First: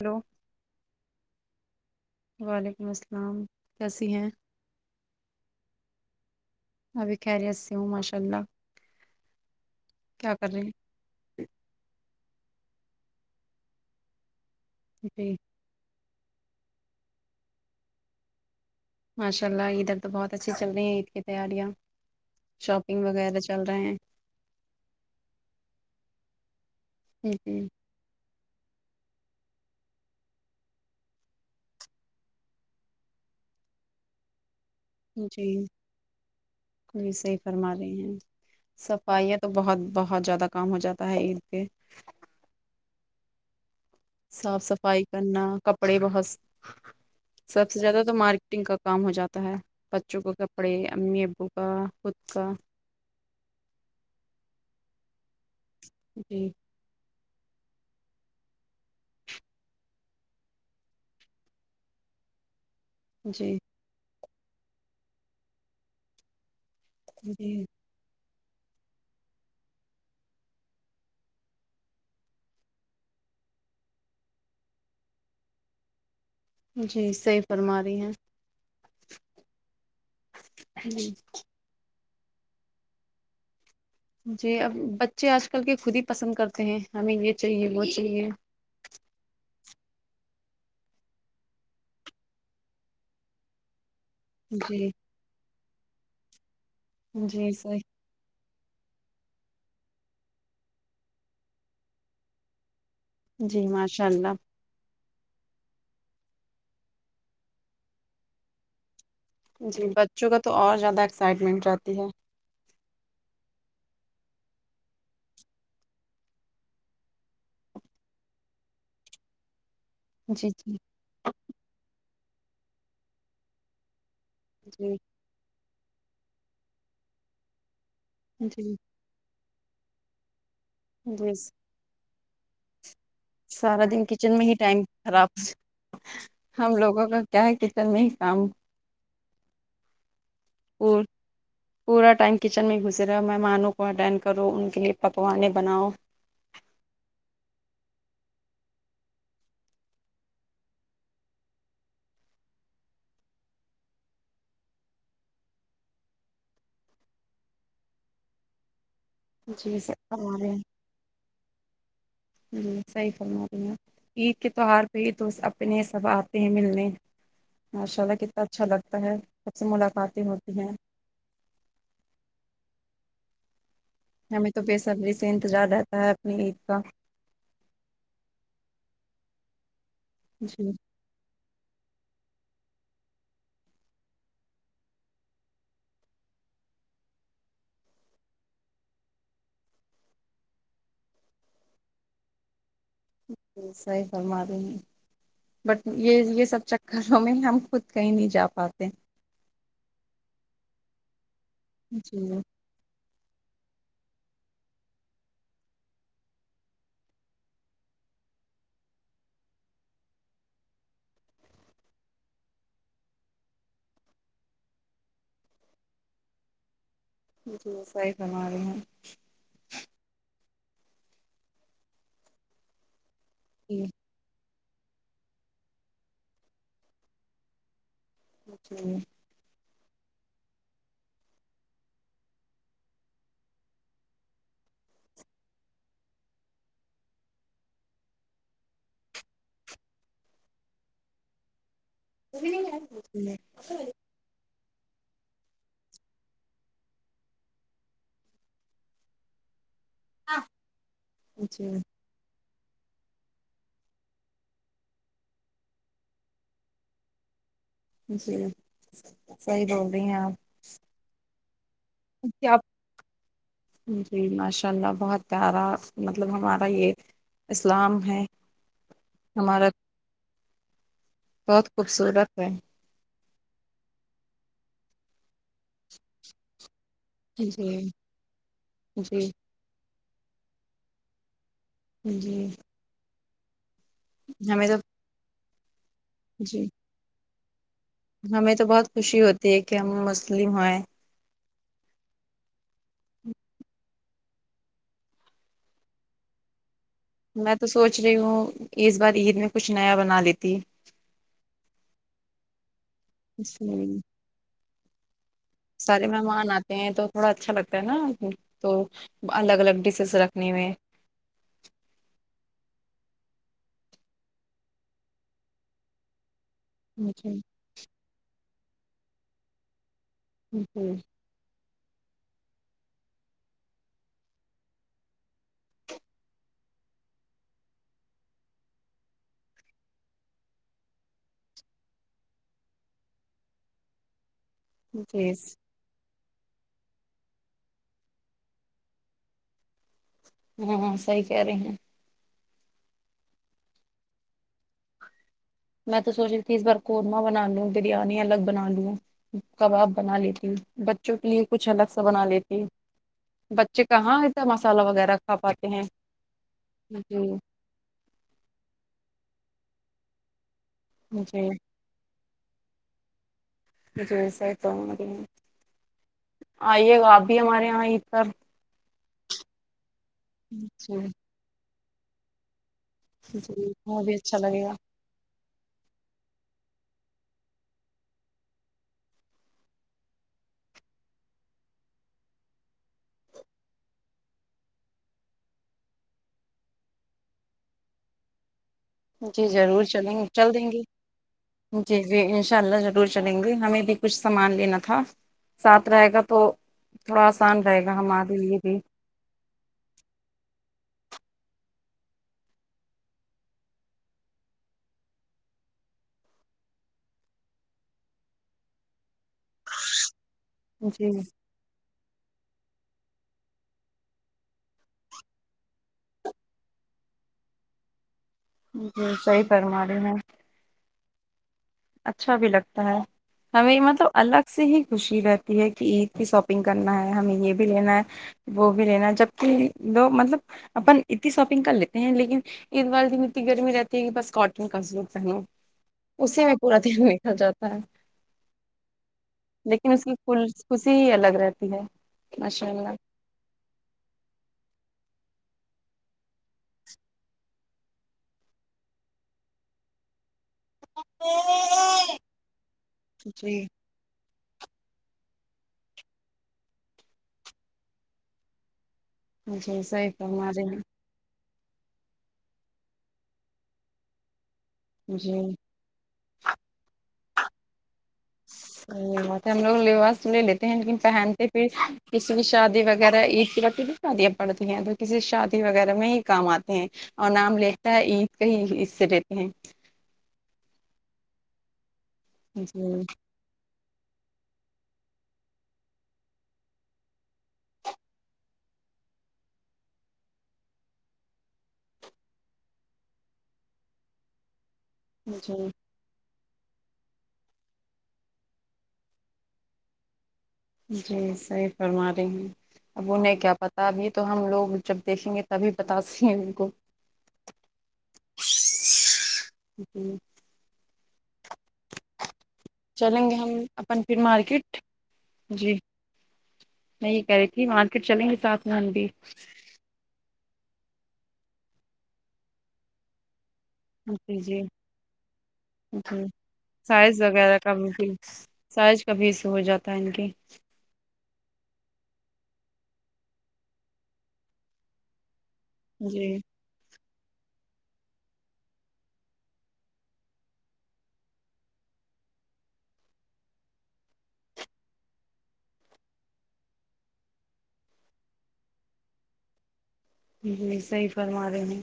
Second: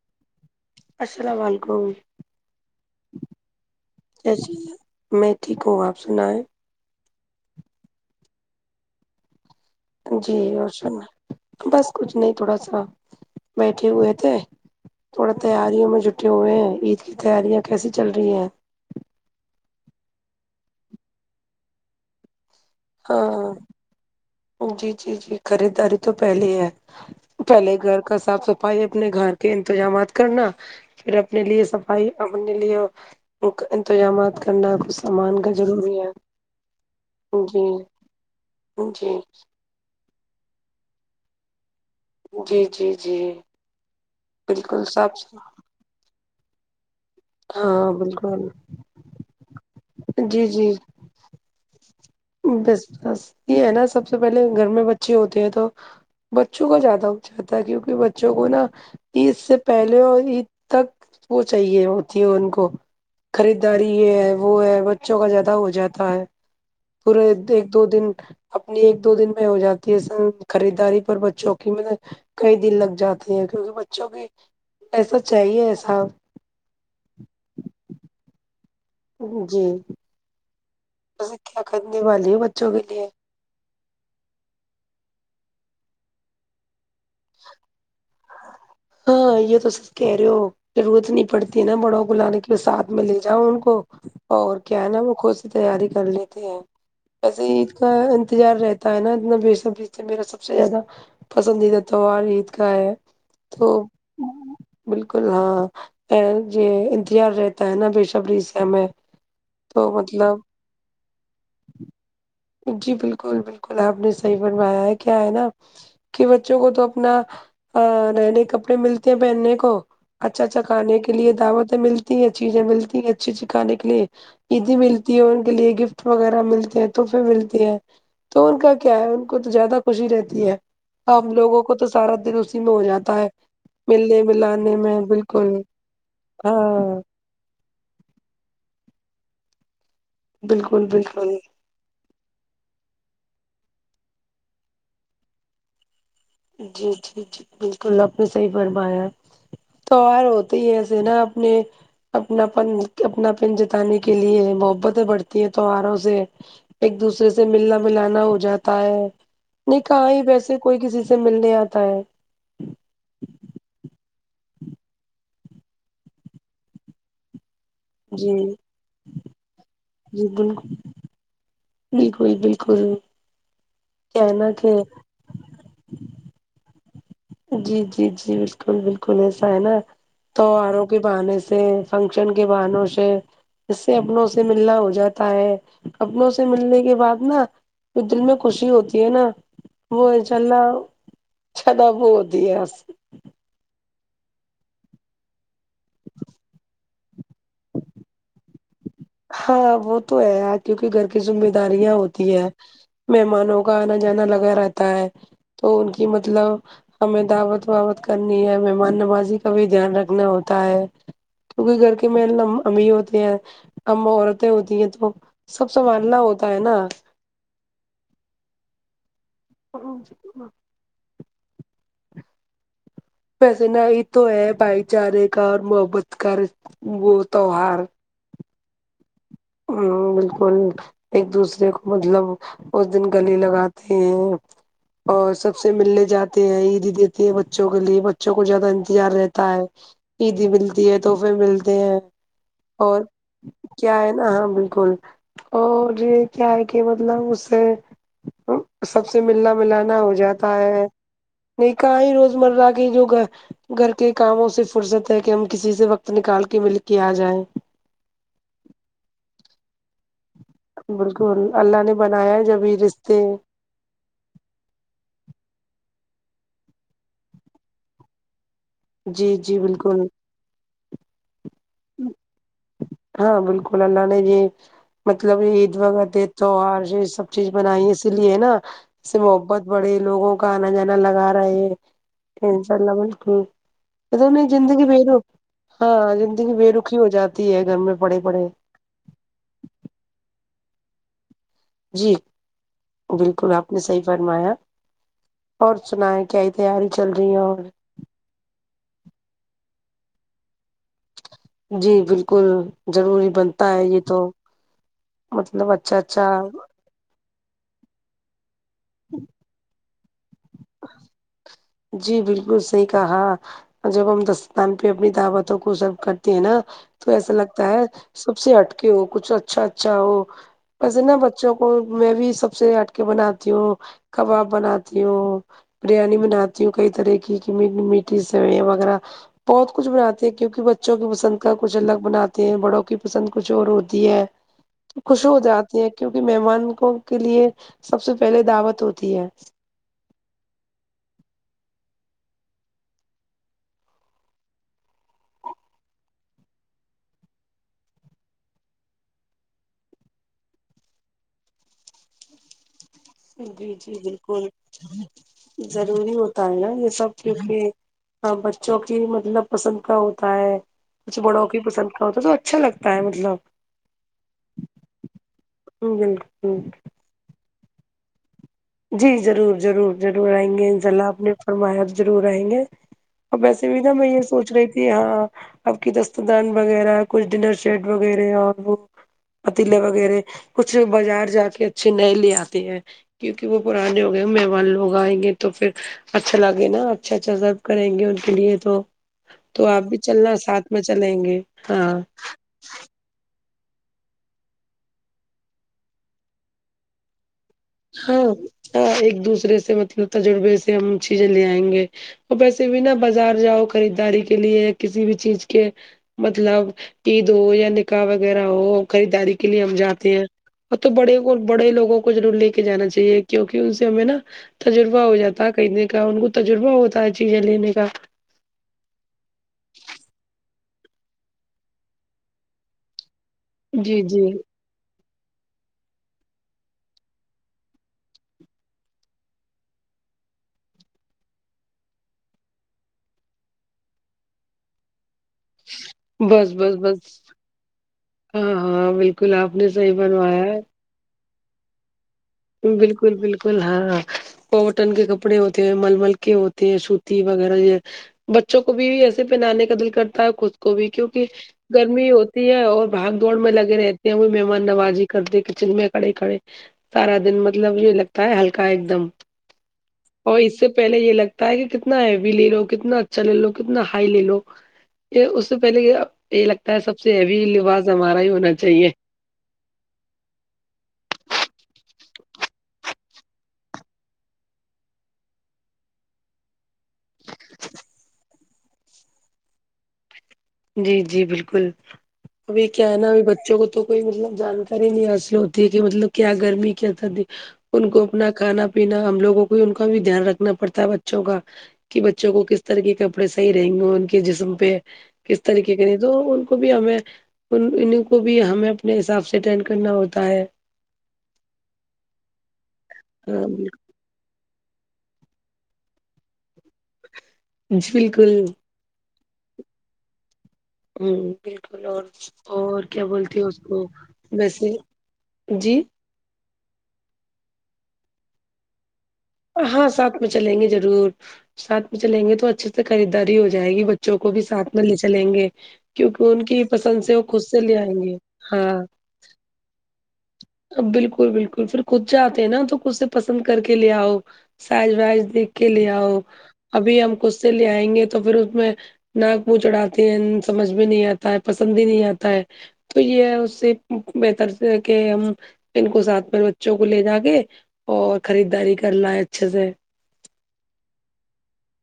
hello السلام علیکم وعلیکم السلام کیسی ہیں میں ٹھیک ہوں آپ سنائے ابھی خیریت سے ہوں ماشاء اللہ کیا جی کر رہے اور ہیں سنا بس کچھ نہیں تھوڑا سا بیٹھے ہوئے تھے تھوڑا جی تیاریوں میں جٹے ہوئے ہیں عید کی تیاریاں کیسی چل رہی ہیں ماشاء اللہ ادھر تو بہت اچھی چل رہی ہیں عید کی تیاریاں شاپنگ وغیرہ ہاں چل رہے ہیں جی جی جی خریداری تو پہلے ہی ہے ہیں جی پہلے گھر کا صاف ست پائی اپنے گھر کے انتظامات کرنا پھر اپنے لیے صفائی اپنے لیے انتظامات کرنا کچ جی جی صحی جی فرما رہے ہیں جی صفائیاں تو بہت بہت بہت زیادہ کام ہو جاتا ہے عید پ جی جی جی صاف صفائی کرنا کپڑے بہت سب سے ہاں زیادہ تو بالکل مارکیٹنگ کا کام ہو جاتا ہے بچوں کو جی جی کپڑے امی ابو کا خود کا بس بس یہ ہے نا سب سے پہلے گھر میں بچے ہوتے ہیں تو جی بچوں کو زیادہ اچھا کیونکہ بچوں کو نا عید سے پہلے اور عید تک وہ چاہیے ہوتی ہے ان کو جی خریداری ہے وہ ہے بچوں کا زیادہ ہو جاتا ہے پورے جی ایک دو دن اپنی ایک دو دن میں ہو جاتی ہے س خریداری پر بوں کی میں کئی دن لگ جاتے ہیں کیونکہ بچوں کی ایسا چاہیے ایسا جی صحیح فرما رہی ہیں جی ہی بس کیا کرنے والی ہو ہیں بچوں کے لیے جی اب بچے آج کل کے خود ہی پسند کرتے ہیں ہمیں یہ چاہیے وہ چاہیے تو یہ تو سچ کہہ رہے ہو ضرورت نہیں پڑتی ہے نا بڑوں کو لانے کے ساتھ میں لے جاؤں ان کو اور کیا ہے جی نا وہ خود سی تیاری کر لیتے ہیں وسے جی عید صحیح کا انتظار رہتا نا اتنا ب سبری سے میرا سب سے زیادہ پسندیدہ تہوار عید کا ہے جی تو ماشاء اللہ بالکل ہاں یہ انتظار رہتا ہے نا ب سبری سے ہمیں جی تو بچوں مطلب کا تو اور زیادہ ایکسائٹمنٹ رہتی ہے جی بالکل بالکل آپ نے صحیح بنوایا ہے کیا ہے نا کہ بچوں کو تو اپنا نئے نئے کپڑے ملتے ہیں پہننے کو اچھا جی اچھا جی کانے کے لیے دعوتیں ملتی ہیں چیزیں ملتی ہیں اچھی اچ کانے کے لیے عیدی جی ملتی ہے ان کے لیے گفٹ وغیرہ ملتے ہیں تحفے ملتے ہیں تو ان جی کا کیا ہے کو تو زیادہ خوشی رہتی ہے ہم جی لوگوں کو تو سارا دن اسی میں ہو جاتا ہے سارا دن ملنے کچن میں ہی ملانے ٹائم میں خراب بالکل ہم ہاں لوگوں کا کیا ہے کے کچن میں ہی کام بالکل پور بالکل پورا ٹائم کچن میں گھسے رہا مہمانوں کو اٹینڈ کرو ان کے لیے پکوانے بناؤ جی جی جی بالکل اپ نے صحیح فرمایا تو اور ہوتے ہی ہے سنا اپ نے اپنا پن اپنا پن جتانے کے لیے محبتیں بڑھتی ہیں تواروں سے ایک دوسرے سے ملنا ملانا ہو جاتا ہے نہ جی صحیح کہا ہی فرما رہے ویسے کوئی کسی سے ملنے اتا ہے ہمم صحیح فرما رہی ہے اپ عید کے توہار پہ ہی تو اپنے سب اتے ہیں ملنے ماشاء اللہ جی کتنا اچھا لگتا ہے سب سے ملاقاتیں جی ہوتی بالکل ہیں بالکل بالکل کیا ہے ہمیں نا تو کہ بے صبری سے انتظار رہتا ہے اپنی عید کا جی جی جی بالکل بالکل ایسا ہے نا تو جی ہارو کے بہانے سے فنکشن کے بہانوں سے اس سے اپنوں سے ملنا ہو جاتا ہے اپنوں سے ملنے کے بعد نا جو دل میں خوشی ہوتی ہے نا وہ انشاء اللہ ہوتی ہے اس جی صحیح فرمائے رہی ہے بٹ یہ یہ سب چکروں میں ہم خود کہیں نہیں جا پاتے ہاں وہ تو ہے کیوکہ گھر کی ذمہ داریاں جی ہوتی ہے مہمانوں کا انا جانا لگا رہتا ہے تو ان کی مطلب ہمیں دعوت وعوت کرنی ہے مہمان نوازی کا بھی دھیان رکھنا ہوتا ہے کیوکہ گھر کے مین امیھی ہوتے ہیں ہم عورتیں ہوتی ہیں تو سب سنبھالنا ہوتا ہے نا جی جی صحیح فرما رہی ہیں [unintelligible] پیس نہ جی ہی تو ہے بھائی چارے کا اور محبت کا وہ تیوہار جی ہم بالکل ایک دوسرے کو مطلب اس دن گلے لگاتے ہیں اور سب سے ملنے جاتے ہیں عید دیتے ہے بچوں کے لیے بچوں کو زیادہ انتظار رہتا ہے عیدی ملتی ہے تو پھر ملتے ہیں [unintelligible] ہا بالکل اور یہ کیا ہے کہ مطلب اس سے سب سے ملنا ملانا ہو جائے جاتا ہے نکاح ہی روزمرہ کی جو گہر گھر کے کاموں سے فرصت ہے کہ ہم کسی سے وقت نکال کے مل کے ا جائیں جی صحیح بول رہی ہیں اپ بالکل اللہ نے بنایا ہے کیا آپ جبھی رشتے جی ماشاء اللہ بہت پیارا مطلب ہمارا یہ اسلام ہے جی جی ہمارا بالکل بہت خوبصورت ہے ہاں بالکل اللہ نے جی مطلب عید وہ تہوار یہ سب چیز جی بنائی ہے اسی لیے نا اس سے جی محبت بڑھے لوگوں کا انا جانا لگا رہے جی تلمن کی ہمیں تو زندگی بے رخ ہاں زندگی جی بے رکھی ہو جاتی ہے سمت ہمیں تو بہت خوشی ہوتی ہے کہ ہم مسلم ہیں جی بالکل اپ نے صحیح فرمایا اور سنا ہے کیائی تیاری چل رہی ہے میں اور تو سوچ رہی ہووں اس بار عید میں کچھ نیا بنا لیتی جی بالکل ضروری اس بنتا ہے میں یہ تو مطلب اچھا سارے اچھا مہمان آتے ہیں تو تھوڑا اچھا لگتا ہے نا تو الگ الگ ڈشس [unintelligible] جی بالکل صحیح کہاں جب ہم دستان پہ اپنی دعوتوں کو سرو کرتے ہیں نا تو ایسا جی لگتا ہے سب سے ہٹکے ہو کچھ اچھا اچھا ہو جی ویسے نا بچوں کو میں بھی سب سے ہٹک بناتی ہوں کباب بناتی ہوں بریانی بناتی ہوں کئی طرح کی میٹھی میٹھی سویاں وغیرہ بہت کچھ بناتے ہیں کیوںکہ بچوں کی پسند کا کچھ الگ بناتے ہیں بڑوں کی پسند کچھ اور ہوتی ہے خشک جی ہو جاتی ہے کیونکہ مہمان کو کے لیے سب سے پہلے دعوت ہوتی ہے ہا ہاں صحیح کھ رہی ہیں میں تو سوچ رہی تھی اس بار قورمہ بنا لوں بریانی الگ بنا لوں کباب بنا لیتی ہو بچوں کے لیے کچھ الگ سا بنا لیتی ہو جی جی بالکل وغیرہ کھا پاتے ہیں ضروری ہوتا ہے نا یہ سب جی کیونکہ ہاں بچوں کی مطلب پسند کا ہوتا ہے کچھ بڑوں جی کی پسند کا ہوتا ہے تو اچھا لگتا ہے مطلب مج وسے ہی تو بالکل آئیے گا آپ بھی ہمارے یہاں عید پر جی ضرور ضرور ضرور آئیں گے انشاء اچھا اللہ آپ نے فرمایا ضرور آئیں گے اور ویسے جی بھی نا وہ میں یہ اچھا سوچ لگے رہی گا تھی ہاں آپ کی دست دان وغیرہ کچھ ڈنر سیٹ وغیرہ اور وہ پتیلے وغیرہ کچھ بازار جا کے اچھے نئے لے آتے ہیں کیونکہ وہ پرانے ہو گئے مہمان لوگ آئیں گے تو پھر اچھا لگے نا اچھا اچھا سب کریں گے ان کے لیے تو جی تو آپ ضرور بھی چلیں گے چلنا چل ساتھ میں چلیں گے ہاں ان شاء اللہ ضرور چلیں گے ہمیں بھی کچھ سامان لینا تھا ساتھ رہے گا تو تھوڑا آسان رہے گا ہاں ہمارے لیے ہ بھی ایک دوسرے سے مطلب تجربے سے ہم چیزیں لے آئیں گے وہ ویسے بھی نا بازار جاؤ خریداری کے لیے کسی بھی چیز کے مطلب عید ہو یا نکاح وغیرہ ہو خریداری کے لیے ہم جاتے ہیں اور تو جی بڑے کو بڑے لووں کو ضرور لے کے جانا چاہیے کیونکہ ان سے ہمیں نا تجربہ ہو جاتا ہے خریدنے کا ان کو تجربہ ہوتا ہے چیزیں لینے کا جی صحیح فرماریے ہیں اچھا بھی لگتا ہے ہمیں جی مطلب جی الگ سے ہی خوشی رہتی ہے کہ عید کی شاپنگ کرنا ہے ہمیں یہ بھی لینا ہے وہ بھی لینا جبکہ لو مطلب اپن اتنی شاپنگ کر لیتے ہیں لیکن ایدوار دن اتنی گرمی رہتی ہے کہ بس کاٹن کا سوٹ پہنو اسی بس میں بس پورا دن بس نکل جاتا ہے ہاں ہاں بالکل آپ نے لیکن صحیح اس کی فرمایا کل ہے خوشی ہی الگ رہتی ہے ماشاء بالکل اللہ بالکل بالکل ہاں ہ کوٹن کے کپڑے ہوتے ہیں مل مل کے ہوتے ہیں سوتی وغیرہ یہ بچوں کو بھی ایسے پہنانے کا دل کرتا ہے خود کو بھی کیوںکہ گرمی ہوتی ہے اور بھاگ دوڑ میں جی لگے رہتے وہ مہمان نوازی کرتے کچن میں کھڑے کھڑے سارا دن مطلب یہ لگتا ہے ہلکا ایک دم جی صحیح اور فرما اس سے رہے پہلے یہ لگتا کہ کتنا ہیوی لے لو کتنا اچھا لے لو کتنا ہائی لے لو ہیں یہ جی اس سے پہلے یہی لگتا ہے سب سے ہیوی لباس ہمارا ہی ہونا چاہیے صحیح بات ہم لوگ لباس لے لیتے ہیں لیکن پہنتے پھر کسی بھی شادی وغیرہ عید کی شادں پڑتی ہیں تو کسی شادی وغیرہ میں ہی کام آتی اور نام لیتا ہے عید کا ہی حصے رہتے ہیں جی جی بالکل ابھی کیا ہے جی نا اب بچوں کو تو کوئی مطلب جانکاری نہیں حاصل ہوتی ہے کہ مطلب کیا گرمی کیا سردی ان کو اپنا کھانا پینا ہم لوگوں کو ان کا بھی دھیان رکھنا پڑتا ہے بچوں کا کہ بچوں کو کس طرح کے کپڑے صحیح رہیں گے ان کے جسم پہ کس جی طریقے کے تو ان کو بھی ہمیں ان ان کو بھی ہمیں اپنے حساب سے اٹینڈ کرنا ہوتا ہے جی صحیح فرما رہی ہیں اب انہیں کیا جی پتا بھی تو ہم لوگ جب دیکھیں گے تبھی بتا سک ہیں ان کو جی بالکل جی ہوں بالکل اور اور کیا چلیں گے بولتی ہے ہم اس کو اپن پھر ویسے مارکیٹ جی میں یہ کھرہی تھی مارکیٹ چلیں گی سات میں ہم بھی ہاں ساتھ میں چلیں گے ضرور ساتھ میں چلیں گے تو اچھے سے خریداری ہو جائے گی بچوں کو جی بھی جی ساتھ میں لے چلیں گے کیونکہ جی ان کی پسند سے سائز وہ خود سے لے آئیں گے ہاں کبھی سو جاتا ہے ان کے ا بالکل بالکل پھر خود جاتے ہیں نا تو خود سے پسند کر کے لے آؤ سائز وائز دیکھ کے لے آؤ جی ابھی ہم خود سے لے آئیں گے تو پھر اس میں ناک منہ چڑھاتے ہیں سمجھ بھی نہیں آتا ہے پسند بھی نہیں آتا ہے تو یہ ہے اس سے بہتر سے کہ ہم ان کو ساتھ میں بچوں کو لے جا کے اور خریدداری کر لائے اچھے سے جی صحیح فرما رہے ہیں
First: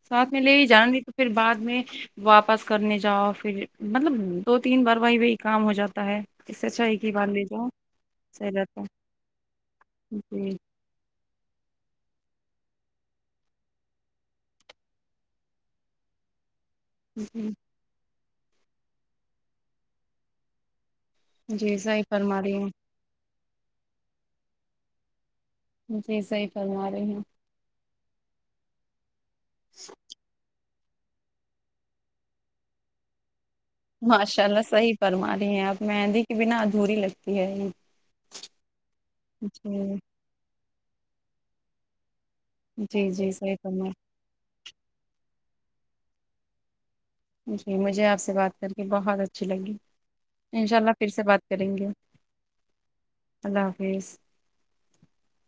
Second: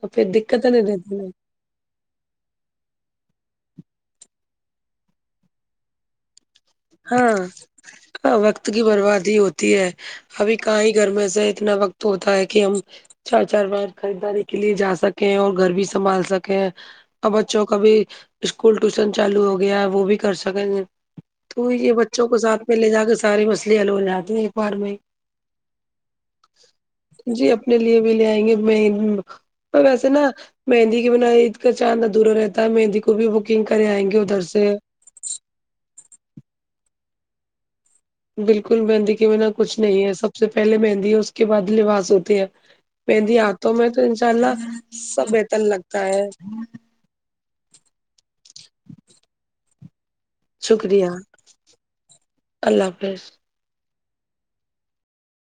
اور پھر ساتھ میں لے ہی دقتیں جانا نہیں تو رہتی نا پھر بعد میں واپس کرنے جاؤ پھر مطلب دو تین بار وہی وہی کام ہو جاتا ہے اسے اچھا ایک ہی بار لے جاؤ ہاں صحیح وقت رہتا کی بربادی ہوتی ہے ابھی کہ ہی گھر میں سے اتنا وقت تو ہوتا ہے کہ ہم چار چار بار خریداری کے لیے جا سکے ہیں اور گھر بھی سنبھال سکے ہیں اور جی بچوں کا بھی اسکول ٹیوشن چالو ہو گیا ہے وہ بھی کر سکیں گے تو جی یہ صحیح بچوں کو فرما رہی ساتھ میں لے جا کے سارے مصلے حل ہو جاتے ہیں ایک بار میں جی صحیح فرما رہی ہوں جی اپنے لیے بھی لے آئیں گے میں اور ویسے نا مہندی کی بنا عید کا چاند ادھورا رہتا ہے مہندی کو بھی بکنگ کرے آئیں گے ادھر ماشاء اللہ سے صحیح فرما رہی ہیں آپ مہندی کے بنا ادھوری لگتی ہے عید بالکل مہندی کے بنا کچھ نہیں ہے سب سے پہلے مہندی ہے اس کے بعد لباس ہوتی ہے جی جی مہندی صحیح ہاتھوں میں ہے فرمایا تو انشاء اللہ سب بہتر لگتا ہے جی مجھے آپ سے بات کر کے بہت اچھی لگی انشاء اللہ شکریہ پھر سے بات کریں گے اللہ حافظ اللہ حافظ